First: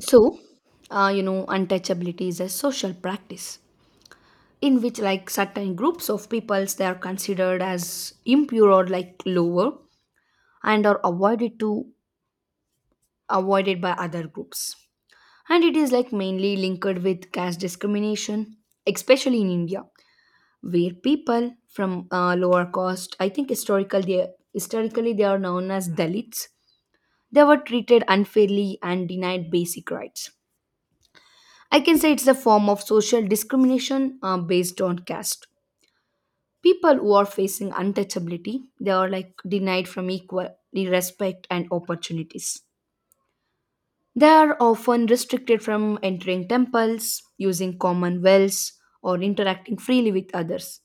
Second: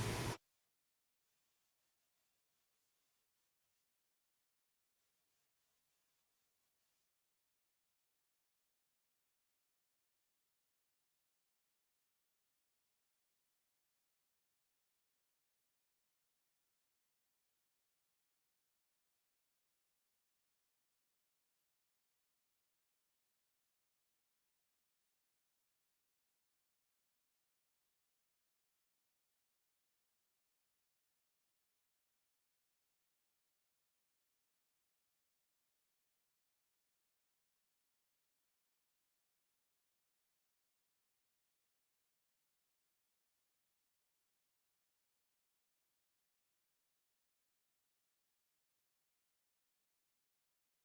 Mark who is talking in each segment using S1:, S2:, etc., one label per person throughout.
S1: So, Untouchability is a social practice in which, certain groups of peoples, they are considered as impure or like lower, and are avoided to avoided by other groups. And it is like mainly linked with caste discrimination, especially in India, where people from lower caste, I think, historically they are known as Dalits. They were treated unfairly and denied basic rights. I can say it's a form of social discrimination based on caste. People who are facing untouchability, they are like denied from equal respect and opportunities. They are often restricted from entering temples, using common wells, or interacting freely with others.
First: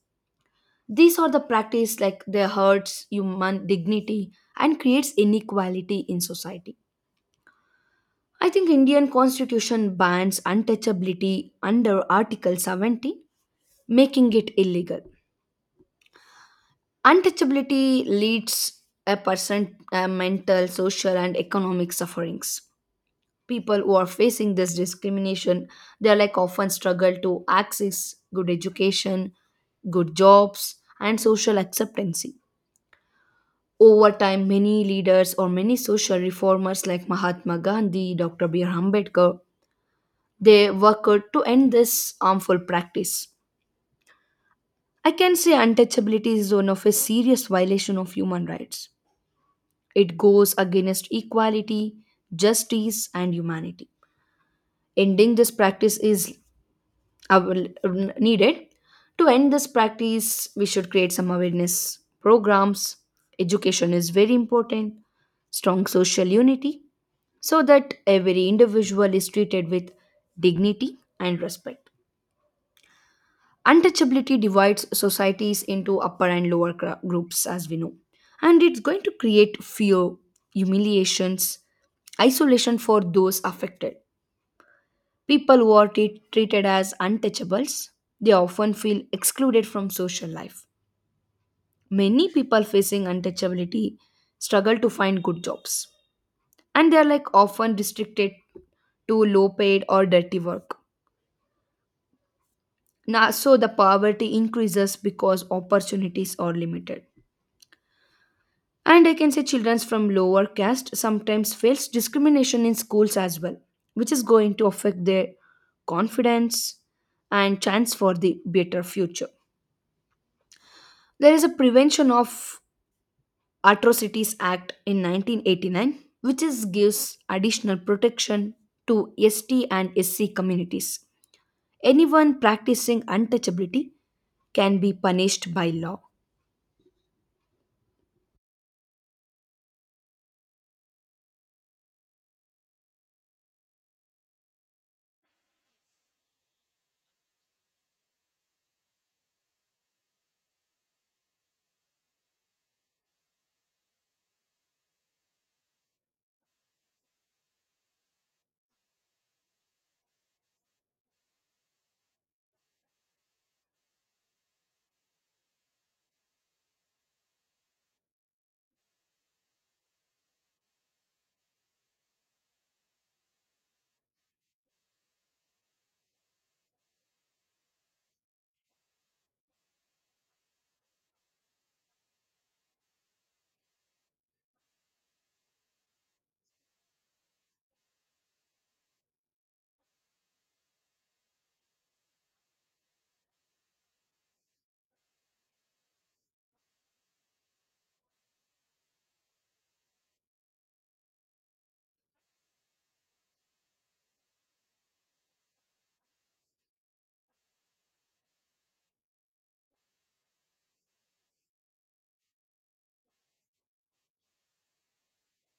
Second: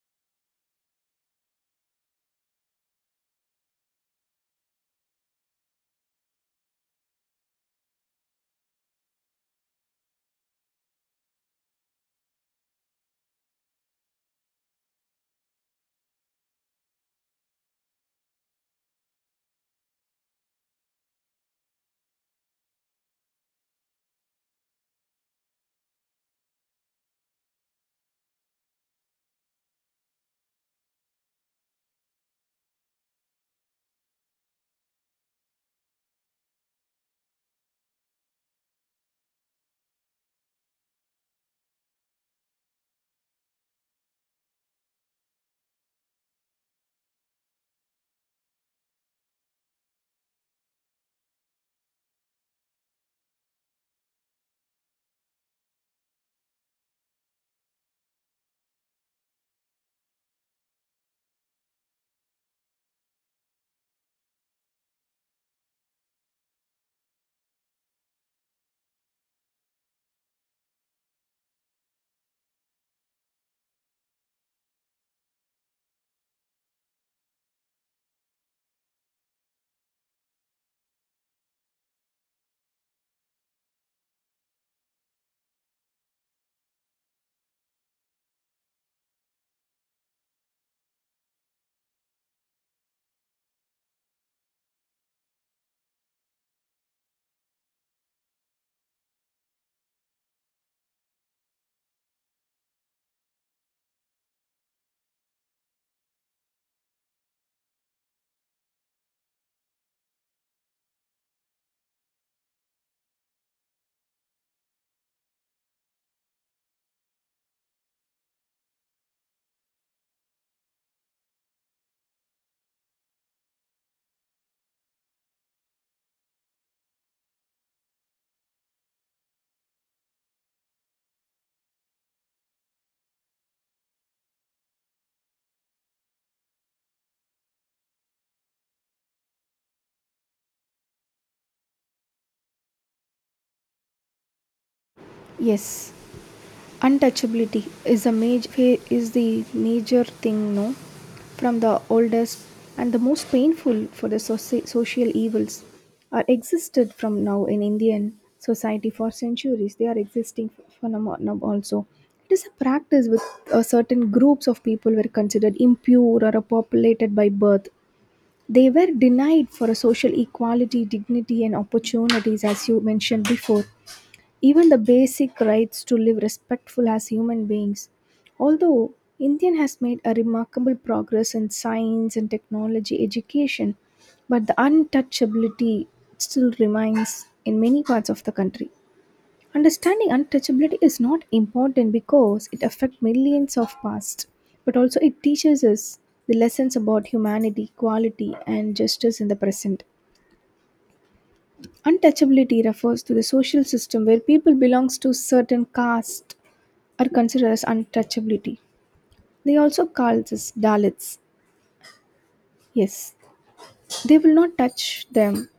S1: These are the practice like they hurts human dignity and creates inequality in society. I think Indian constitution bans untouchability under Article 70, making it illegal. Untouchability leads a person mental, social, and economic sufferings. People who are facing this discrimination, they are like often struggle to access good education, good jobs, and social acceptance. Over time, many leaders or many social reformers like Mahatma Gandhi, Dr. B. R. Ambedkar, they worked to end this harmful practice. I can say untouchability is one of a serious violation of human rights. It goes against equality, justice, and humanity. Ending this practice is av- needed. To end this practice, we should create some awareness programs. Education is very important, strong social unity, so that every individual is treated with dignity and respect. Untouchability divides societies into upper and lower groups, as we know, and it's going to create fear, humiliations, isolation for those affected. People who are treated as untouchables, they often feel excluded from social life. Many people facing untouchability struggle to find good jobs, and they are like often restricted to low paid or dirty work. Now, so the poverty increases because opportunities are limited. And I can say children from lower caste sometimes face discrimination in schools as well, which is going to affect their confidence and chance for the better future. There is a Prevention of Atrocities Act in 1989, which is gives additional protection to ST and SC communities. Anyone practicing untouchability can be punished by law.
S2: Yes, untouchability is a major thing no, from the oldest and the most painful. For the social evils are existed from now in Indian society for centuries, they are existing for now also. It is a practice with certain groups of people were considered impure or populated by birth. They were denied for a social equality, dignity and opportunities, as you mentioned before, even the basic rights to live respectful as human beings. Although India has made a remarkable progress in science and technology education, but the untouchability still remains in many parts of the country. Understanding untouchability is not important because it affects millions of past, but also it teaches us the lessons about humanity, equality, and justice in the present. Untouchability refers to the social system where people belongs to certain caste are considered as untouchability. They also call this Dalits. Yes, they will not touch them.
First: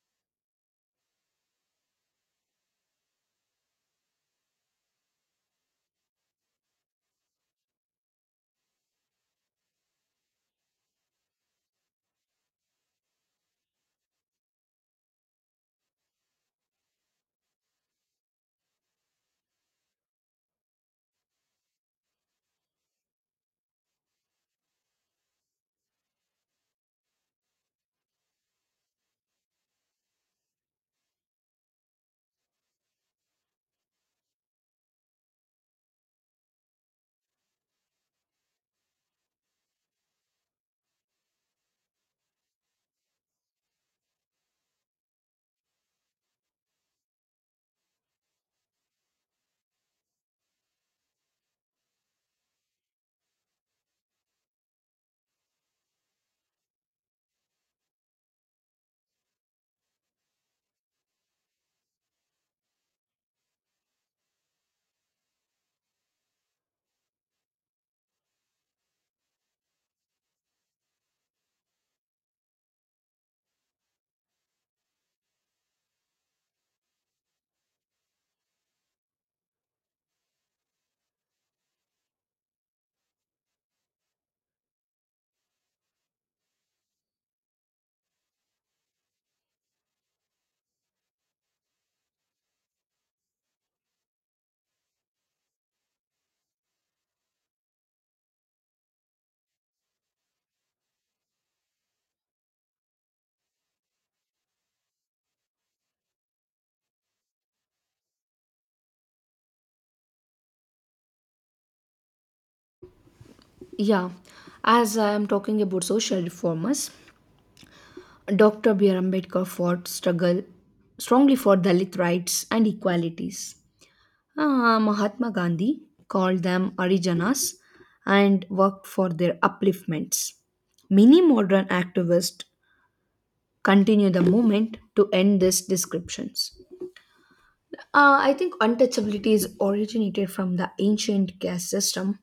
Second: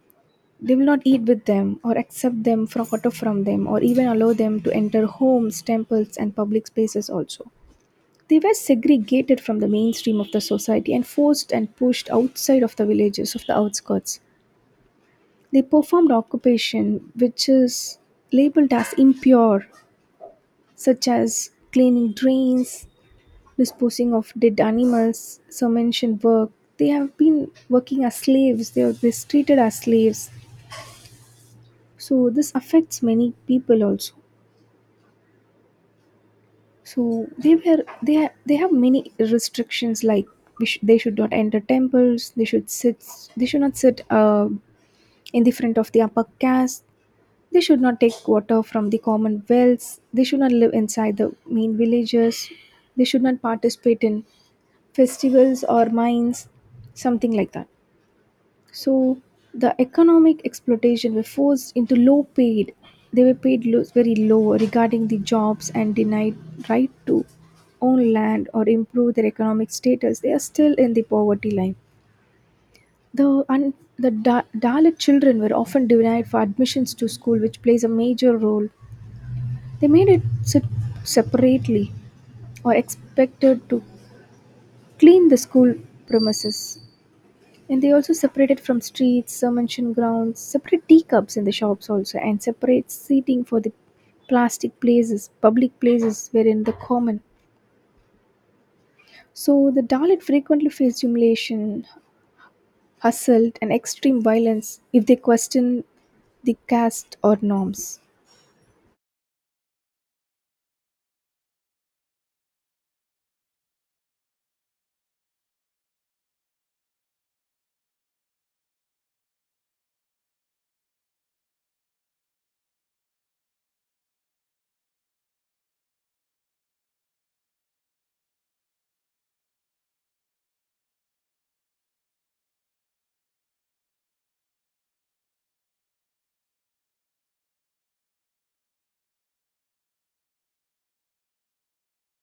S2: They will not eat with them or accept them for water from them, or even allow them to enter homes, temples, and public spaces also. They were segregated from the mainstream of the society and forced and pushed outside of the villages of the outskirts. They performed occupation which is labeled as impure, such as cleaning drains, disposing of dead animals, submission work. They have been working as slaves, they are mistreated as slaves. So this affects many people also. So they were, they have many restrictions, like they should not enter temples, they should sit, they should not sit in the front of the upper caste. They should not take water from the common wells. They should not live inside the main villages. They should not participate in festivals or mines, something like that. So the economic exploitation were forced into low paid. They were paid very low regarding the jobs and denied right to own land or improve their economic status. They are still in the poverty line. The un- the Dalit children were often denied for admissions to school, which plays a major role. They made it separately or expected to clean the school premises. And they also separated from streets, mention grounds, separate teacups in the shops also, and separate seating for the plastic places, public places wherein the common. So the Dalit frequently faced humiliation, assault, and extreme violence if they questioned the caste or norms.
S1: Yeah, as I am talking about social reformers, Dr. B.R. Ambedkar fought struggle strongly for Dalit rights and equalities. Ah, Mahatma Gandhi called them Arijanas and worked for their upliftments. Many modern activists continue the movement to end these descriptions. I think untouchability is originated from the ancient caste system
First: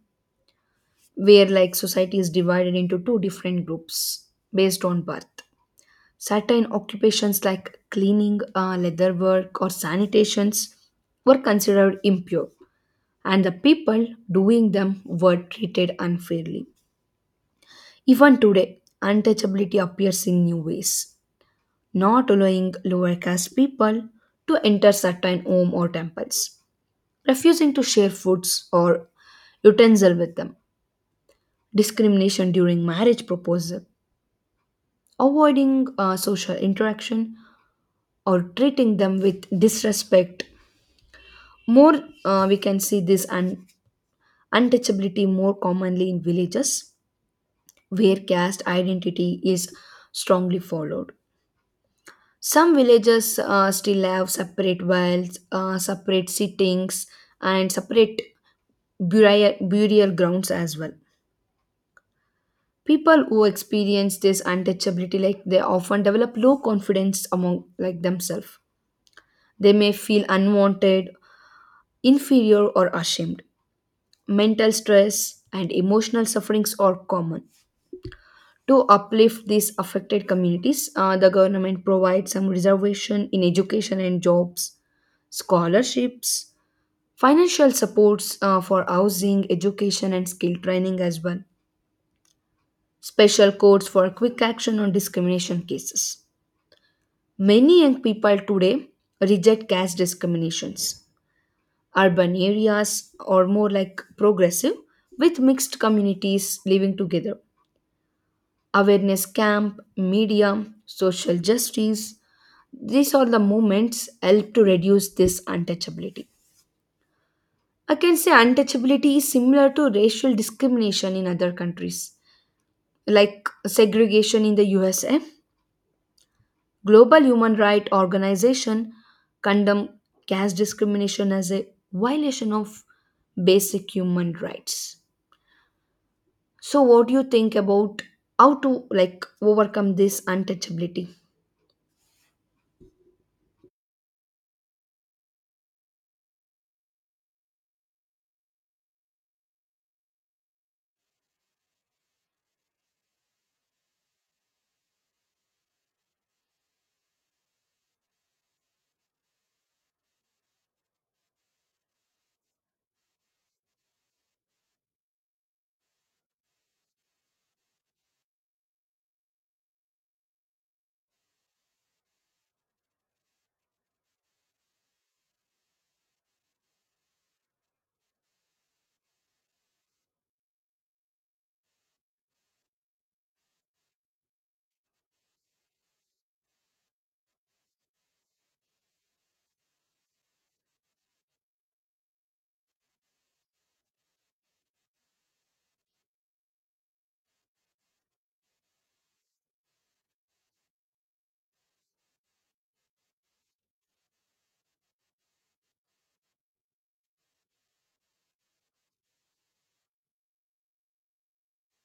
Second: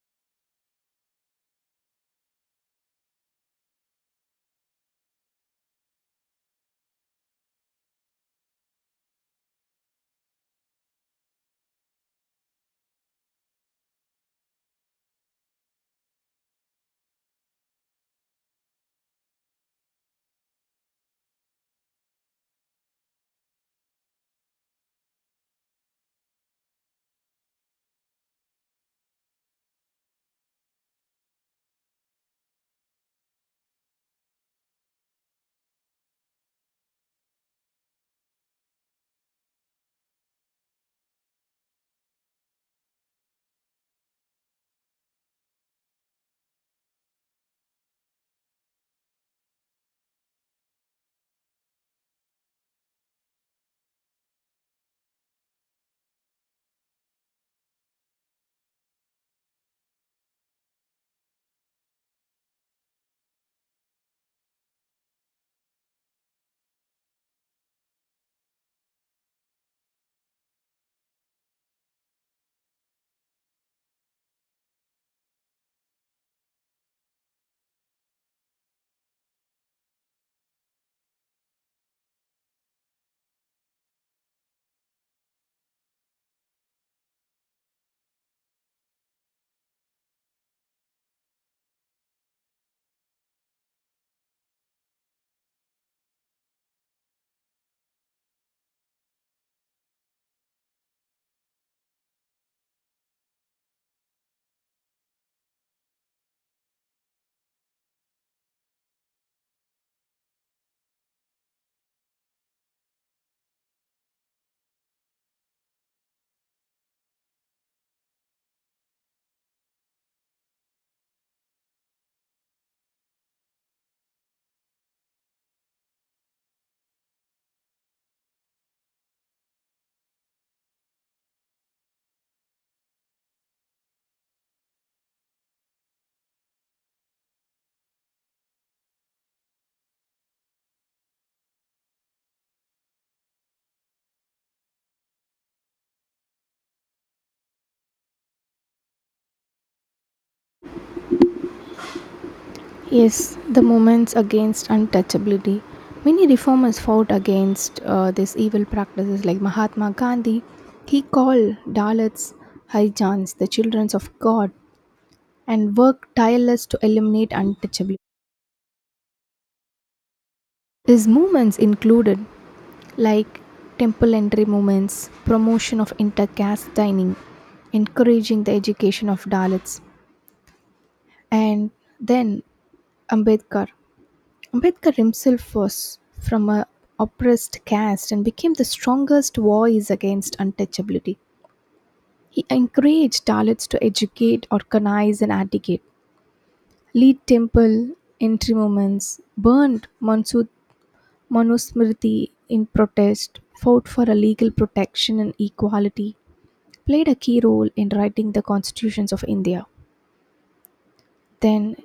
S1: where like society is divided into two different groups based on birth. Certain occupations like cleaning, leather work, or sanitations were considered impure, and the people doing them were treated unfairly. Even today, untouchability appears in new ways, not allowing lower caste people to enter certain home or temples, refusing to share foods or utensil with them, discrimination during marriage proposal, avoiding social interaction, or treating them with disrespect. More, we can see this untouchability more commonly in villages where caste identity is strongly followed. Some villages still have separate wells, separate sittings, and separate burial grounds as well. People who experience this untouchability, like they often develop low confidence among like themselves. They may feel unwanted, inferior, or ashamed. Mental stress and emotional sufferings are common. To uplift these affected communities, the government provides some reservation in education and jobs, scholarships, financial supports for housing, education, and skill training as well, special courts for quick action on discrimination cases. Many young people today reject caste discriminations. Urban areas are more like progressive, with mixed communities living together. Awareness camp, media, social justice. These are the movements help to reduce this untouchability. I can say untouchability is similar to racial discrimination in other countries, like segregation in the USA. Global human rights organization condemn caste discrimination as a violation of basic human rights. So, what do you think about how to like overcome this untouchability?
S2: Yes, the movements against untouchability. Many reformers fought against these evil practices, like Mahatma Gandhi. He called Dalits Haijans, the children of God, and work tireless to eliminate untouchability. His movements included like temple entry movements, promotion of inter-caste dining, encouraging the education of Dalits, and then Ambedkar. Ambedkar himself was from a oppressed caste and became the strongest voice against untouchability. He encouraged Dalits to educate, organize, and advocate, lead temple entry movements, burned Mansur Manusmriti, in protest, fought for a legal protection and equality, played a key role in writing the constitutions of India. Then,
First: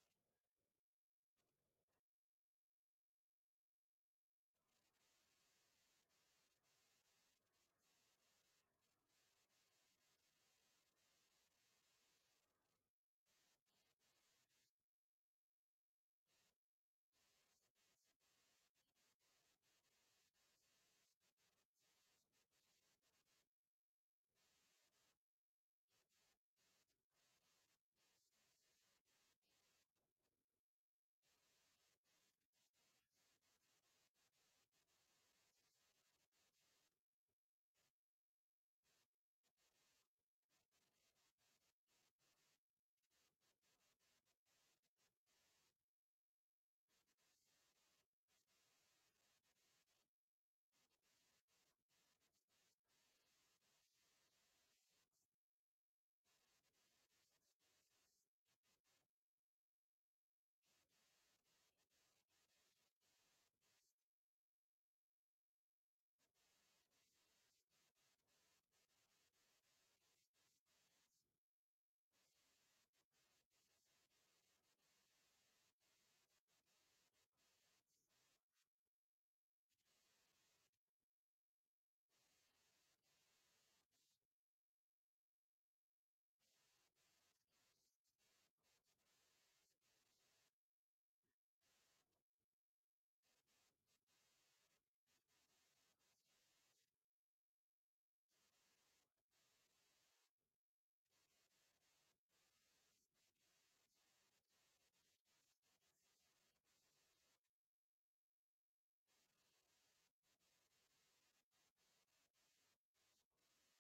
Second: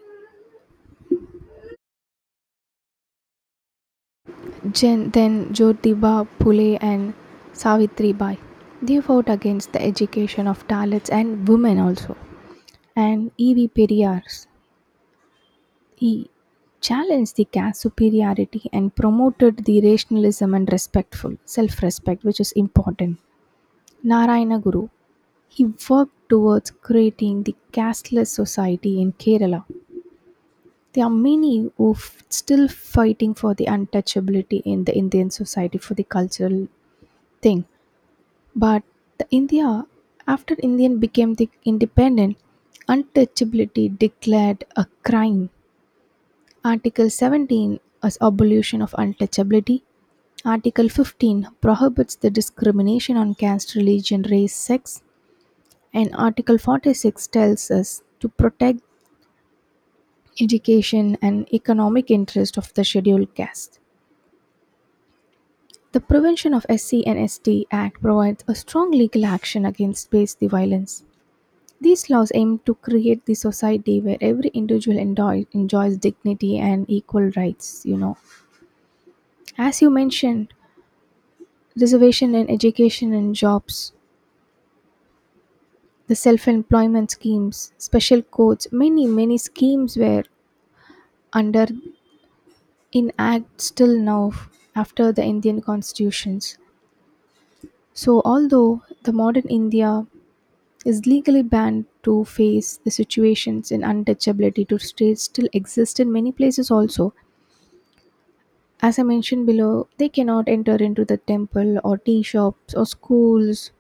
S2: then Jyotiba Phule and Savitri Bai. They fought against the education of Dalits and women also. And E.V. Periyar, he challenged the caste superiority and promoted the rationalism and respectful self-respect, which is important. Narayana Guru, he worked towards creating the casteless society in Kerala. There are many who still fighting for the untouchability in the Indian society for the cultural thing. But the India, after Indian became the independent, untouchability declared a crime. Article 17 is abolition of untouchability. Article 15 prohibits the discrimination on caste, religion, race, sex, and Article 46 tells us to protect education and economic interest of the scheduled caste. The Prevention of SC and ST Act provides a strong legal action against based violence. These laws aim to create the society where every individual enjoys dignity and equal rights, you know. As you mentioned, reservation in education and jobs, the self-employment schemes, special codes, many many schemes were under in act still now after the Indian constitutions. So, although the modern India is legally banned to face the situations in untouchability to states, still exist in many places also. As I mentioned below, they cannot enter into the temple or tea shops or schools.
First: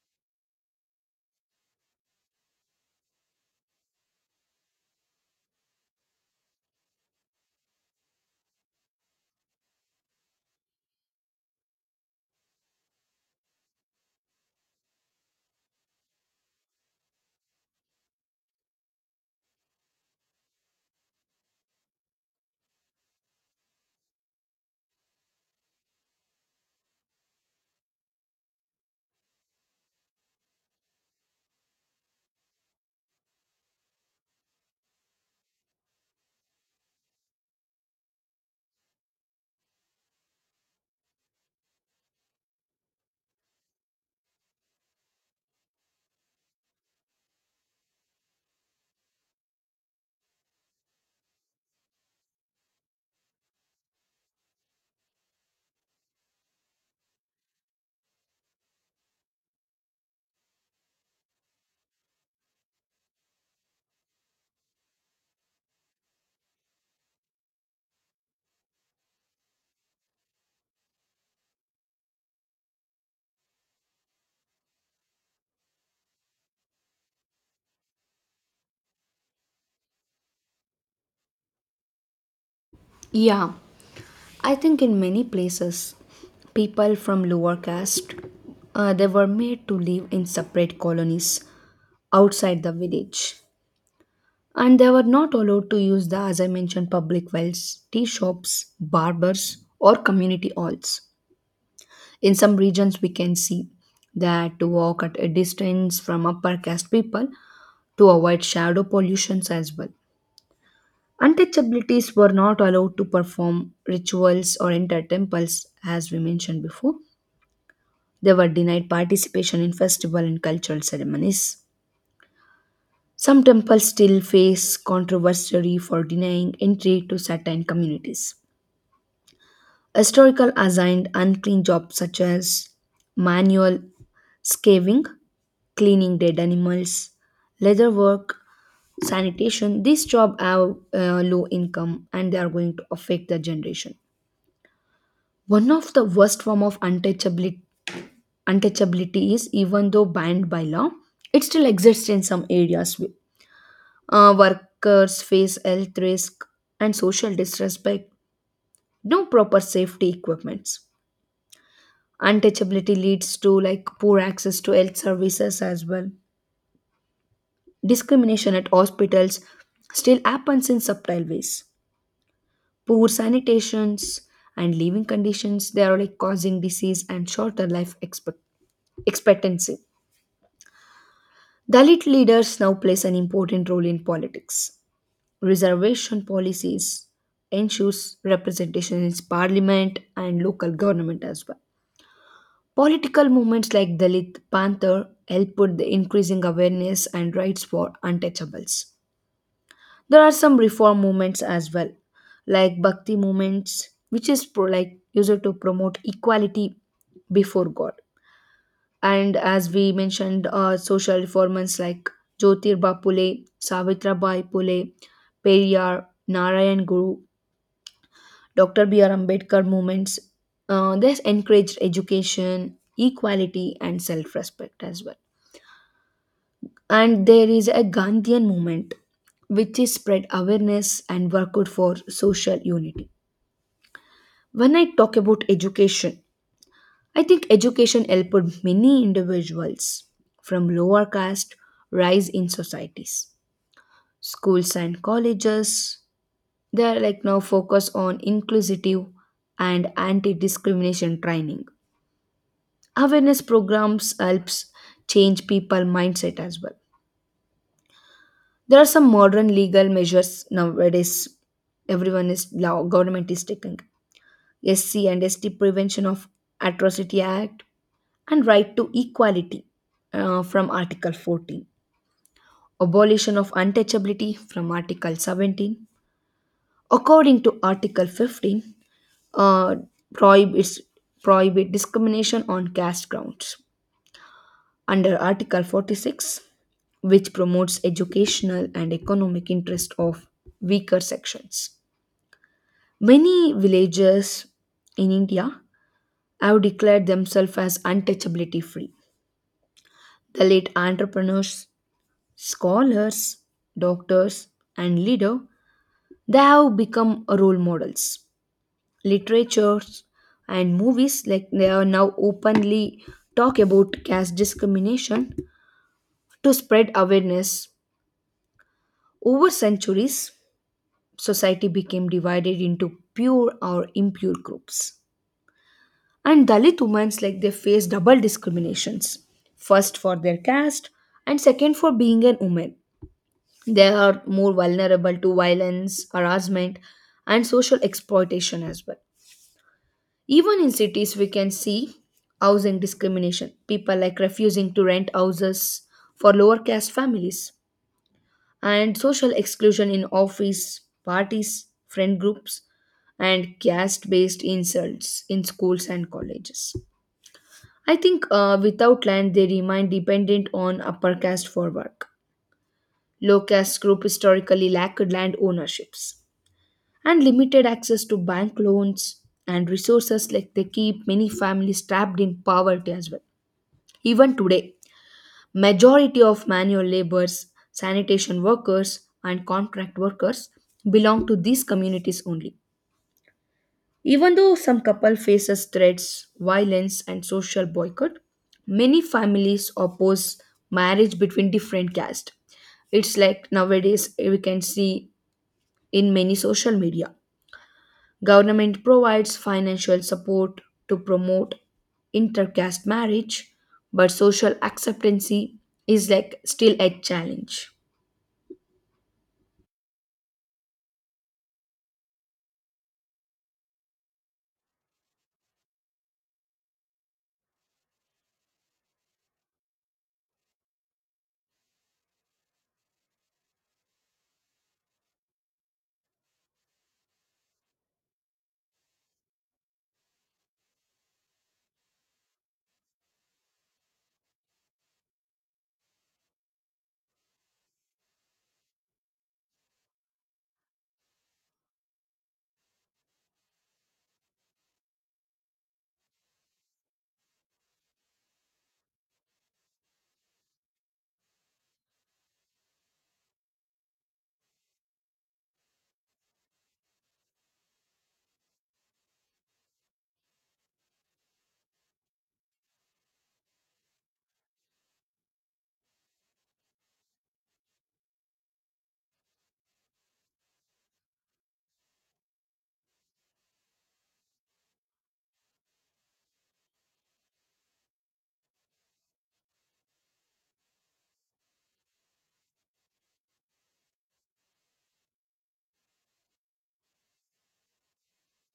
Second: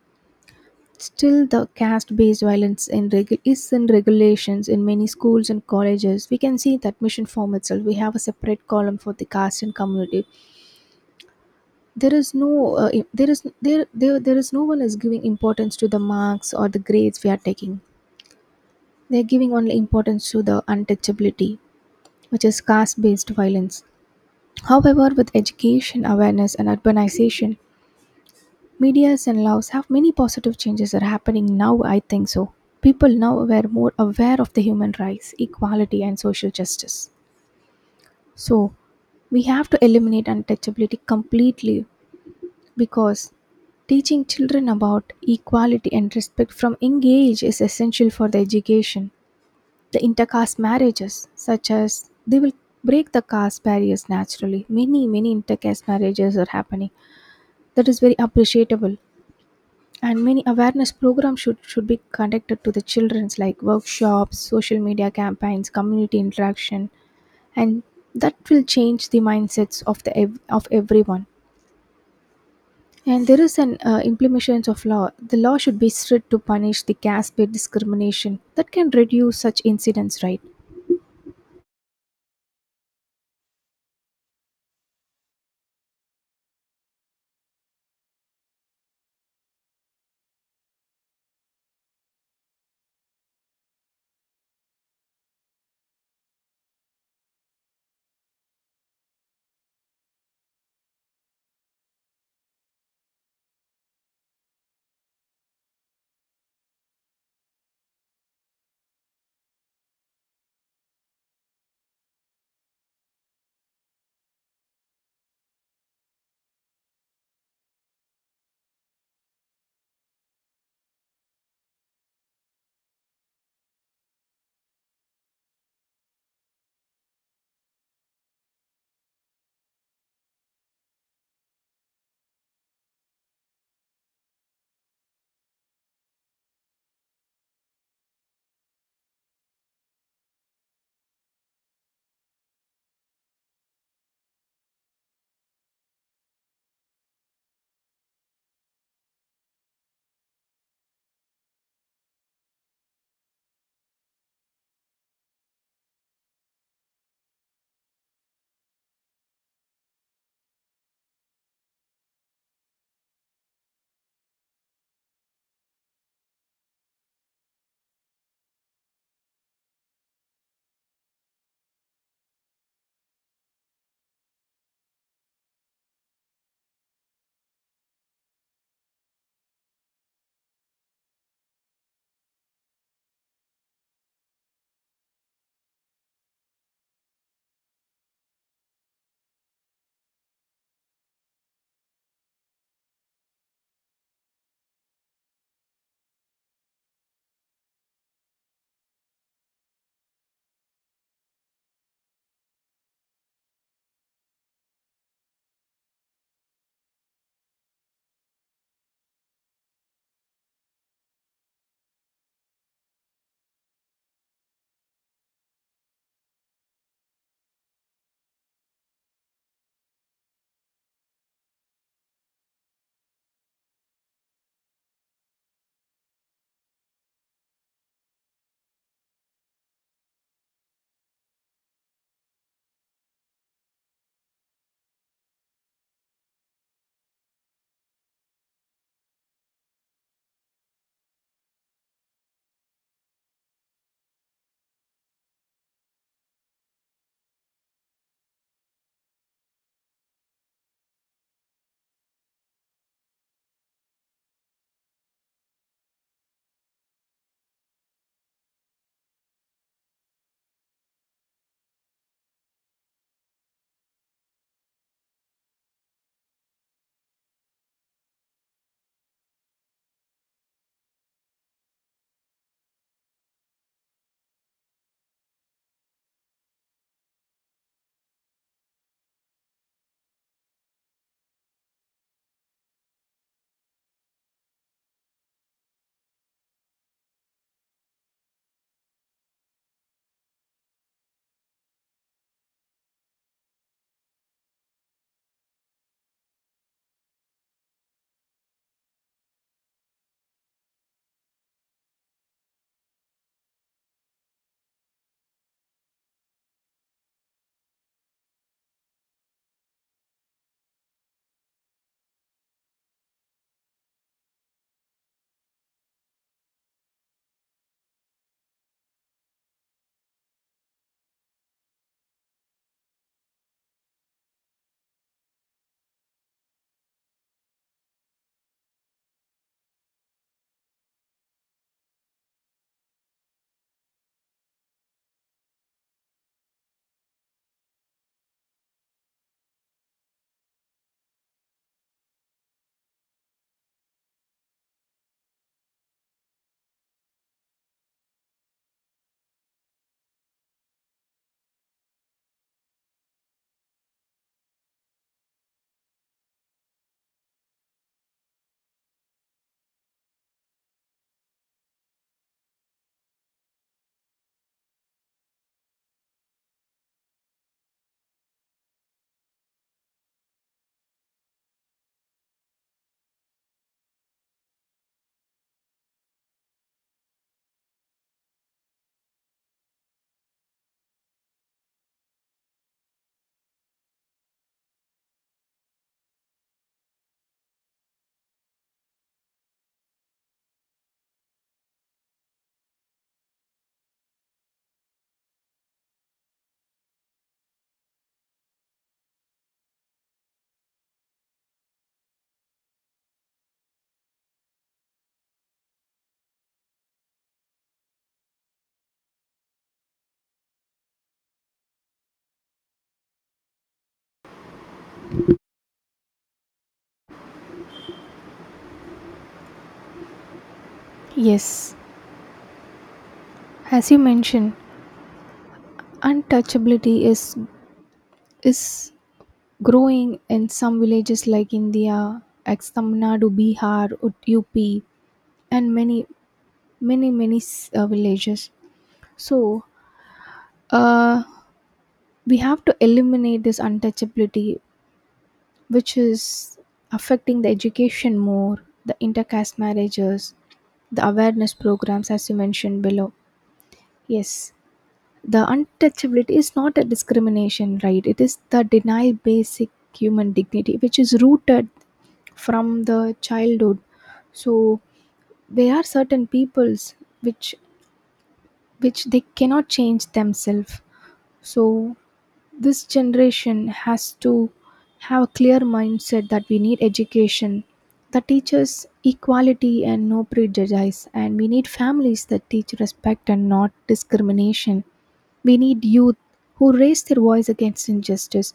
S2: Still, the caste-based violence is in regulations in many schools and colleges. We can see that mission form itself. We have a separate column for the caste and community. There is no, I- there is there, there there is no one is giving importance to the marks or the grades we are taking. They are giving only importance to the untouchability, which is caste based violence. However, with education, awareness, and urbanization, medias and laws have many positive changes are happening now, I think so. People now are more aware of the human rights, equality, and social justice. So, we have to eliminate untouchability completely because teaching children about equality and respect from young age is essential for their education. The intercaste marriages, such as they will break the caste barriers naturally. Many, many intercaste marriages are happening. That is very appreciable. And many awareness programs should be conducted to the children's, like workshops, social media campaigns, community interaction, and that will change the mindsets of everyone. And there is an implementation of law. The law should be strict to punish the caste-based discrimination that can reduce such incidents, right?
S1: Yeah, I think in many places, people from lower caste they were made to live in separate colonies outside the village, and they were not allowed to use the, as I mentioned, public wells, tea shops, barbers, or community halls. In some regions, we can see that to walk at a distance from upper caste people to avoid shadow pollutions as well. Untouchabilities were not allowed to perform rituals or enter temples, as we mentioned before. They were denied participation in festival and cultural ceremonies. Some temples still face controversy for denying entry to certain communities. Historical assigned unclean jobs such as manual scavenging, cleaning dead animals, leather work, sanitation. These jobs have low income and they are going to affect the generation. One of the worst form of untouchability is even though banned by law, it still exists in some areas. Workers face health risk and social disrespect. No proper safety equipments. Untouchability leads to like poor access to health services as well. Discrimination at hospitals still happens in subtle ways. Poor sanitations and living conditions they are like causing disease and shorter life expectancy. Dalit leaders now plays an important role in politics. Reservation policies ensures representation in parliament and local government as well. Political movements like Dalit Panther help put the increasing awareness and rights for untouchables. There are some reform movements as well, like Bhakti movements, which is like used to promote equality before God. And as we mentioned, social reformers like Jyotirba Pule, Savitrabai Pule, Periyar, Narayan Guru, Dr. B.R. Ambedkar movements. This encouraged education, equality, and self respect as well. And there is a Gandhian movement which is spread awareness and work out for social unity. When I talk about education, I think education helped many individuals from lower caste rise in societies. Schools and colleges, they are like now focus on inclusive and anti discrimination training. Awareness programs helps change people mindset as well. There are some modern legal measures nowadays. Everyone is law government is taking SC and ST Prevention of Atrocity Act and Right to Equality from Article 14, Abolition of Untouchability from Article 17. According to Article 15, uh, prohibits prohibit discrimination on caste grounds under Article 46, which promotes educational and economic interest of weaker sections. Many villages in India have declared themselves as untouchability free. The late entrepreneurs, scholars, doctors, and leaders, they have become role models. Literatures and movies like they are now openly talk about caste discrimination to spread awareness over centuries society became divided into pure or impure groups. And Dalit women like they face double discriminations. First for their caste and second for being an woman. They are more vulnerable to violence, harassment, and social exploitation as well. Even in cities, we can see housing discrimination. People like refusing to rent houses for lower caste families, and social exclusion in office, parties, friend groups, and caste based insults in schools and colleges. I think without land, they remain dependent on upper caste for work. Low caste group historically lacked land ownerships and limited access to bank loans and resources like they keep many families trapped in poverty as well. Even today, majority of manual laborers sanitation workers and contract workers belong to these communities only even though some couple faces threats violence and social boycott many families oppose marriage between different castes. It's like nowadays we can see in many social media government provides financial support to promote intercaste marriage, but social acceptancy is like still a challenge.
S2: Yes, as you mentioned, untouchability is growing in some villages like India, ex Tamil Nadu, Bihar, UP, and many many villages. So uh, we have to eliminate this untouchability, which is affecting the education more, the intercaste marriages, the awareness programs, as you mentioned below. Yes, the untouchability is not a discrimination, right? It is the denial basic human dignity which is rooted from the childhood. So there are certain peoples which which they cannot change themselves. So this generation has to have a clear mindset that we need education that teaches equality and no prejudice, and we need families that teach respect and not discrimination. We need youth who raise their voice against injustice.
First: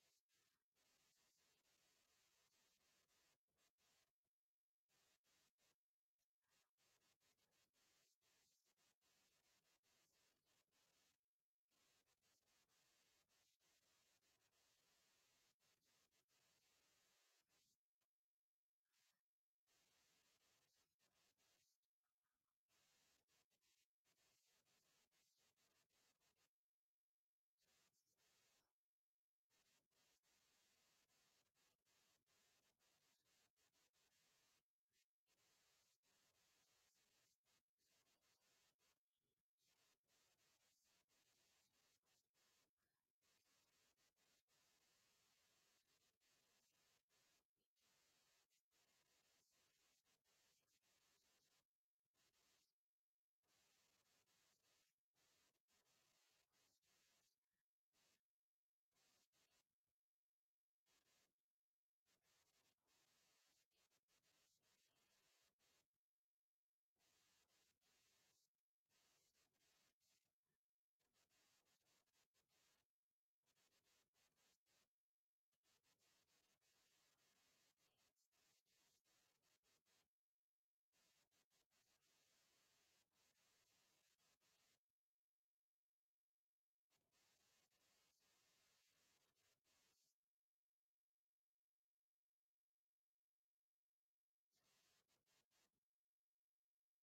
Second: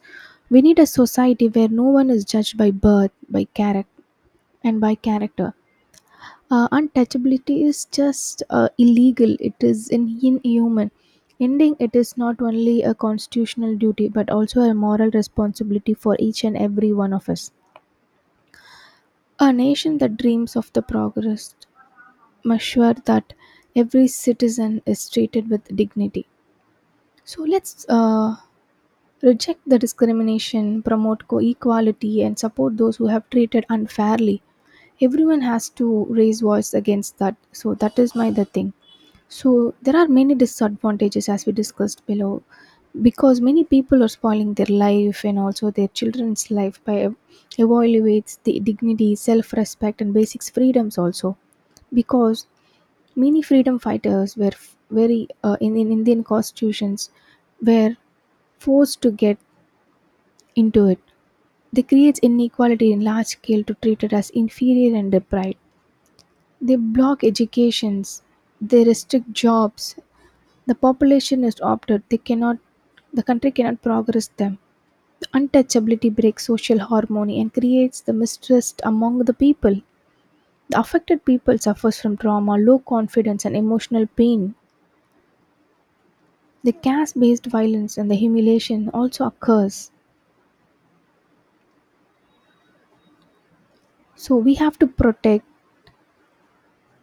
S2: We need a society where no one is judged by birth, by character, and by character. Untouchability is just illegal. It is inhuman. Ending it is not only a constitutional duty but also a moral responsibility for each and every one of us. A nation that dreams of the progress must sure that every citizen is treated with dignity. So let's reject the discrimination, promote equality, and support those who have treated unfairly. Everyone has to raise voice against that. So that is my the thing. So there are many disadvantages as we discussed below, because many people are spoiling their life and also their children's life by evaluates the dignity, self-respect, and basic freedoms also, because many freedom fighters were very in Indian constitutions were forced to get into it. They create inequality in large scale to treat it as inferior and deprived. They block educations, they restrict jobs. The population is opted, they cannot. The country cannot progress them. The untouchability breaks social harmony and creates the mistrust among the people. The affected people suffers from trauma, low confidence and emotional pain. The caste-based violence and the humiliation also occurs. So we have to protect,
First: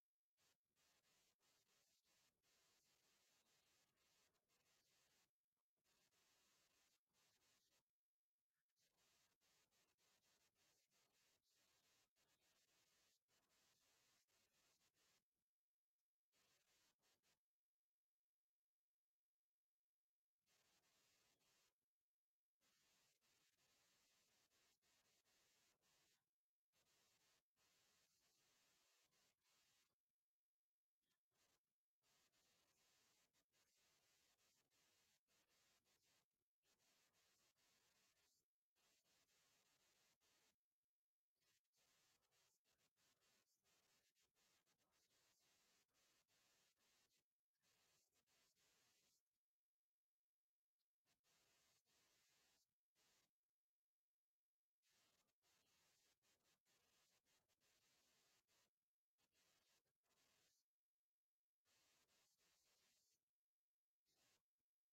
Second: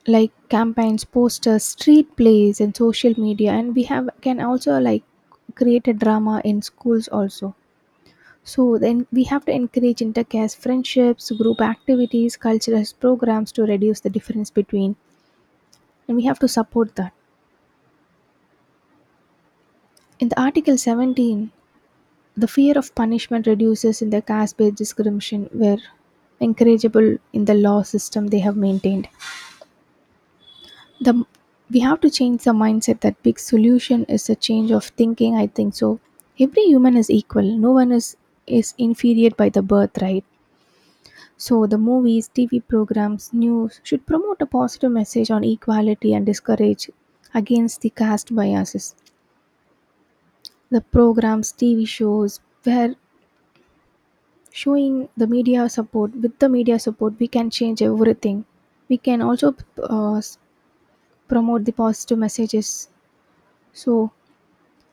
S2: like campaigns, posters, street plays and social media, and we have can also like create a drama in schools also. So then we have to encourage intercaste friendships, group activities, cultural programs to reduce the difference between, and we have to support that in the Article 17. The fear of punishment reduces in the caste based discrimination where encourageable in the law system they have maintained the, we have to change the mindset that big solution is a change of thinking, I think so. Every human is equal, no one is inferior by the birth, right? So the movies, TV programs, news should promote a positive message on equality and discourage against the caste biases. The programs, TV shows where showing the media support, with the media support we can change everything. We can also uh, promote the positive messages. So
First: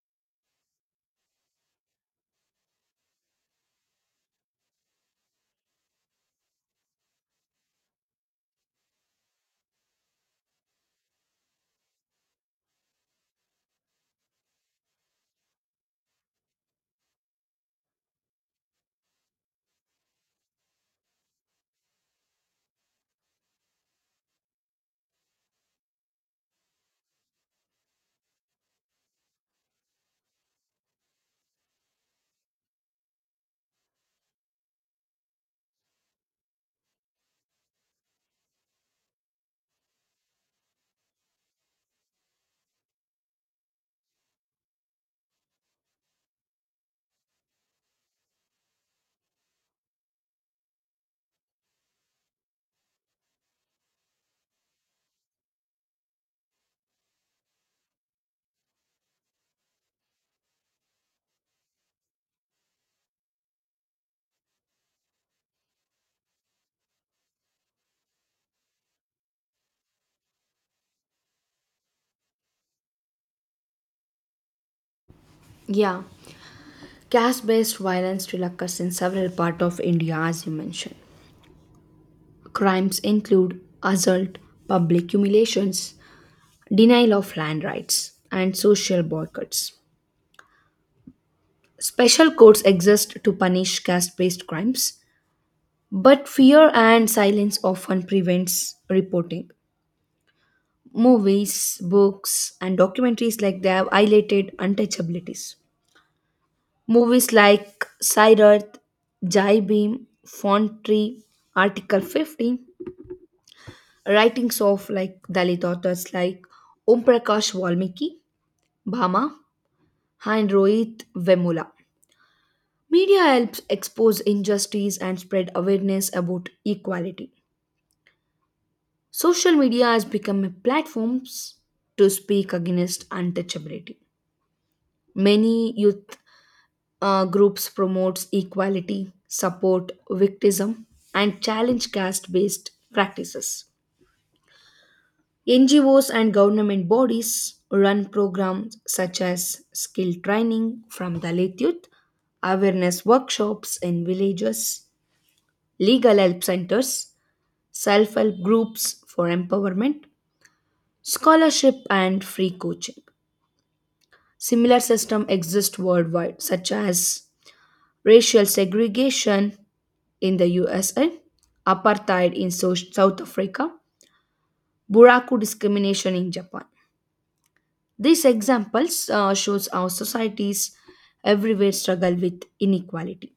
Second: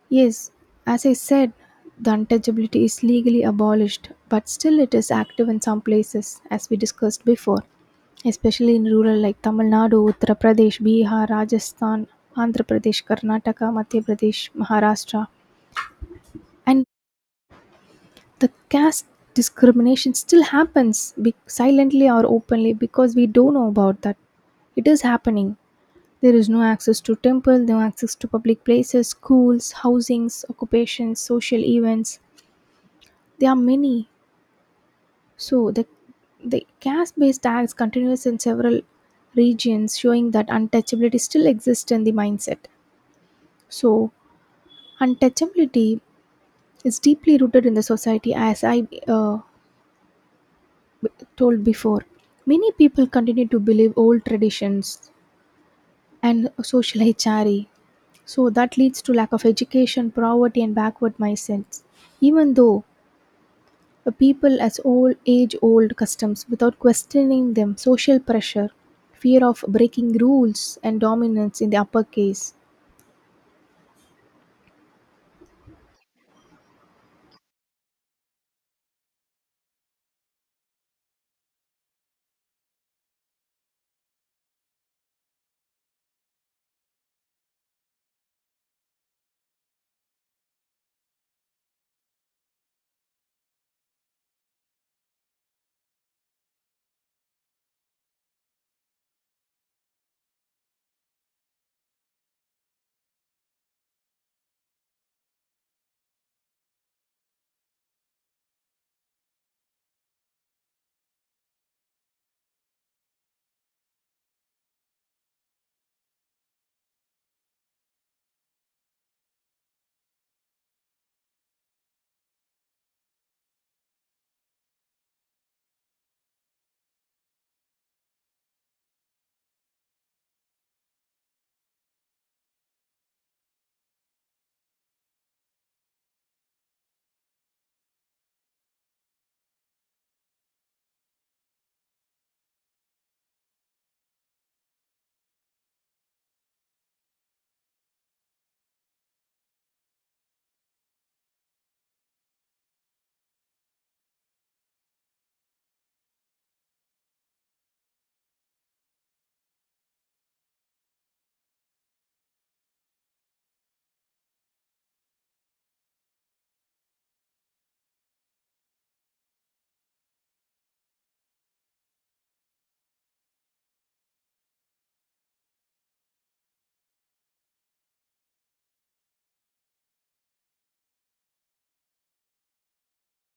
S2: yes, as I said, the untouchability is legally abolished, but still it is active in some places, as we discussed before, especially in rural like Tamil Nadu, Uttar Pradesh, Bihar, Rajasthan, Andhra Pradesh, Karnataka, Madhya Pradesh, Maharashtra. And the caste discrimination still happens silently or openly because we don't know about that. It is happening. There is no access to temple, no access to public places, schools, housings, occupations, social events. There are many. So the caste-based tax continues in several regions, showing that untouchability still exists in the mindset. So untouchability is deeply rooted in the society, as I told before. Many people continue to believe old traditions and social hierarchy. So that leads to lack of education, poverty, and backward mindsets. Even though people as old age-old customs without questioning them, social pressure, fear of breaking rules, and dominance in the uppercase.
S1: Yeah, caste based violence still occurs in several parts of India, as you mentioned. Crimes include assault, public humiliations, denial of land rights, and social boycotts. Special courts exist to punish caste based crimes, but fear and silence often prevents reporting. Movies, books, and documentaries like they have highlighted untouchabilities. Movies like Siddharth, Jai Bhim, Tree, Article 15, writings of like Dalit authors like Om Prakash Valmiki, Bhama, and Rohit Vemula. Media helps expose injustice and spread awareness about equality. Social media has become a platform to speak against untouchability. Many youth groups promotes equality support victimism and challenge caste based practices. NGOs and government bodies run programs such as skill training from Dalit youth, awareness workshops in villages, legal help centers, self-help groups for empowerment, scholarship and free coaching. Similar systems exist worldwide such as racial segregation in the USA, apartheid in South Africa, Buraku discrimination in Japan. These examples shows how societies everywhere struggle with inequality.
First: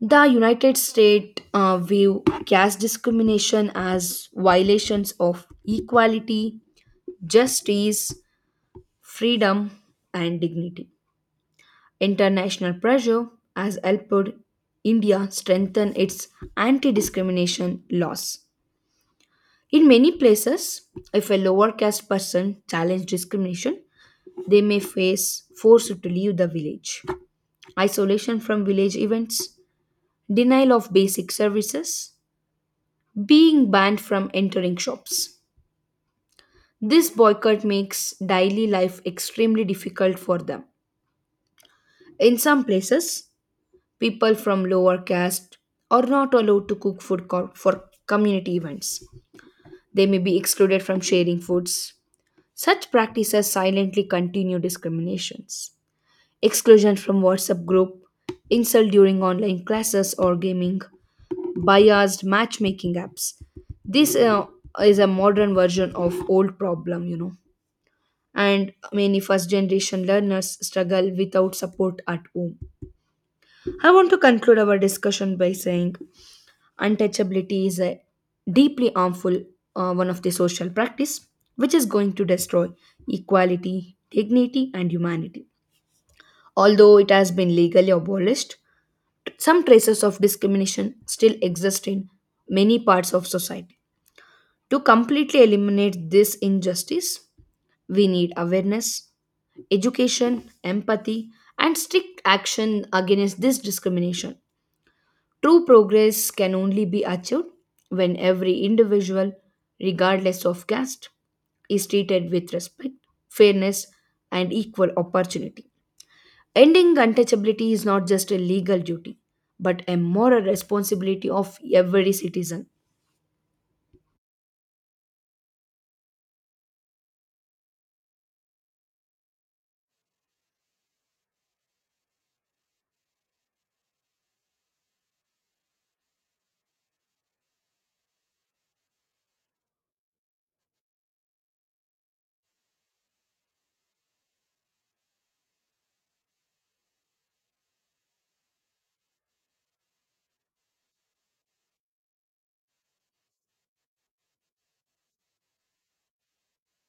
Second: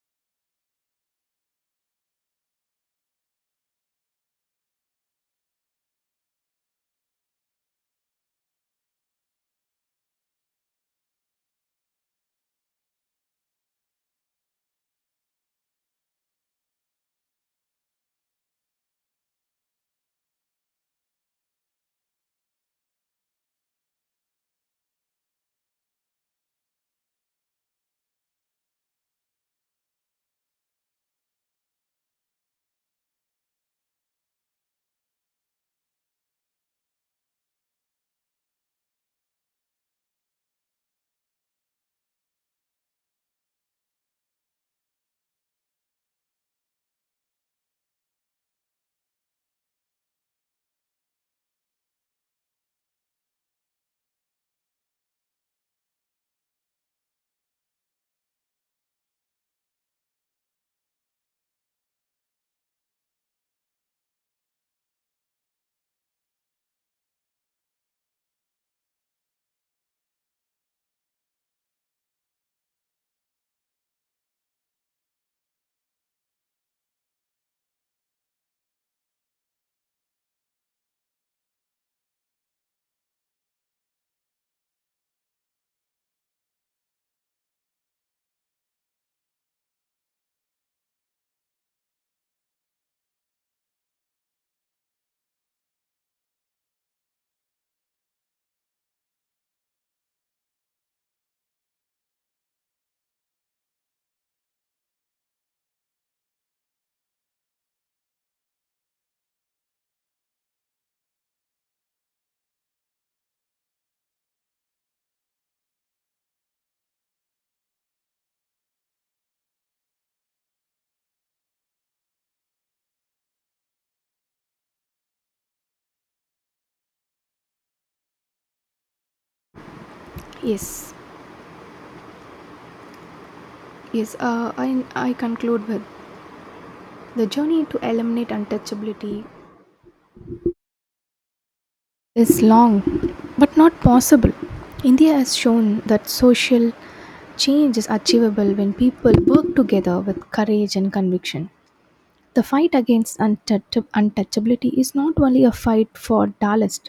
S1: The United States view caste discrimination as violations of equality, justice, freedom, and dignity. International pressure has helped India strengthen its anti discrimination laws. In many places, if a lower caste person challenges discrimination, they may face forced to leave the village, isolation from village events, denial of basic services, being banned from entering shops. This boycott makes daily life extremely difficult for them. In some places, people from lower caste are not allowed to cook food for community events. They may be excluded from sharing foods. Such practices silently continue discriminations. Exclusion from WhatsApp group, insult during online classes or gaming, biased matchmaking apps. This is a modern version of old problem, you know. And many first generation learners struggle without support at home. I want to conclude our discussion by saying untouchability is a deeply harmful one of the social practice which is going to destroy equality dignity and humanity. Although it has been legally abolished, some traces of discrimination still exist in many parts of society. To completely eliminate this injustice, we need awareness, education, empathy, and strict action against this discrimination. True progress can only be achieved when every individual, regardless of caste, is treated with respect, fairness, and equal opportunity. Ending untouchability is not just a legal duty, but a moral responsibility of every citizen.
S2: Yes, yes, I conclude with the journey to eliminate untouchability is long but not possible. India has shown that social change is achievable when people work together with courage and conviction. The fight against untouchability is not only a fight for Dallas,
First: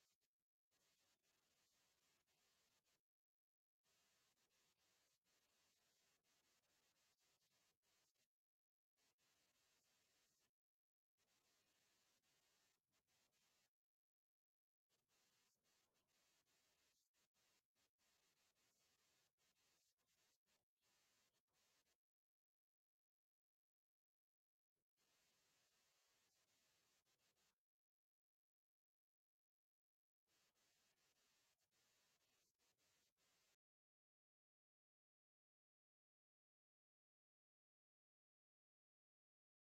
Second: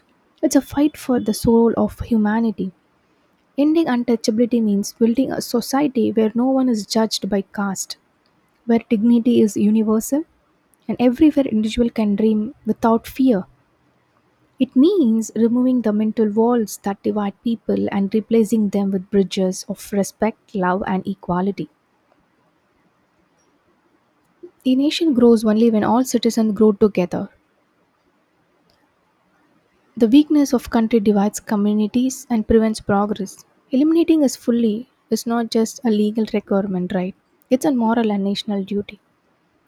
S2: it's a fight for the soul of humanity. Ending untouchability means building a society where no one is judged by caste, where dignity is universal, and everywhere individual can dream without fear. It means removing the mental walls that divide people and replacing them with bridges of respect, love, and equality. A nation grows only when all citizens grow together. The weakness of country divides communities and prevents progress. Eliminating us fully is not just a legal requirement, right? It's a moral and national duty.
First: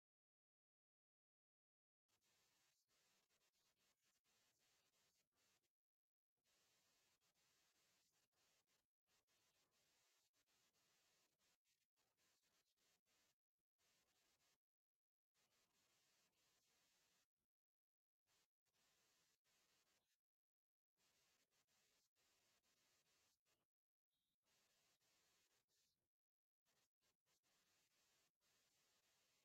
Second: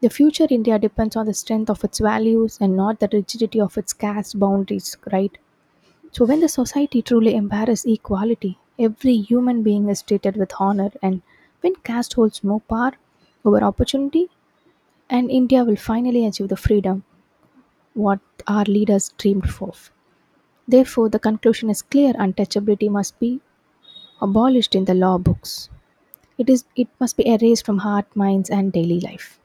S2: The future India depends on the strength of its values and not the rigidity of its caste boundaries, right? So when the society truly embraces equality, every human being is treated with honor, and when caste holds no power over opportunity, and India will finally achieve the freedom what our leaders dreamed for. Therefore, the conclusion is clear, untouchability must be abolished in the law books. It must be erased from heart, minds, and daily life.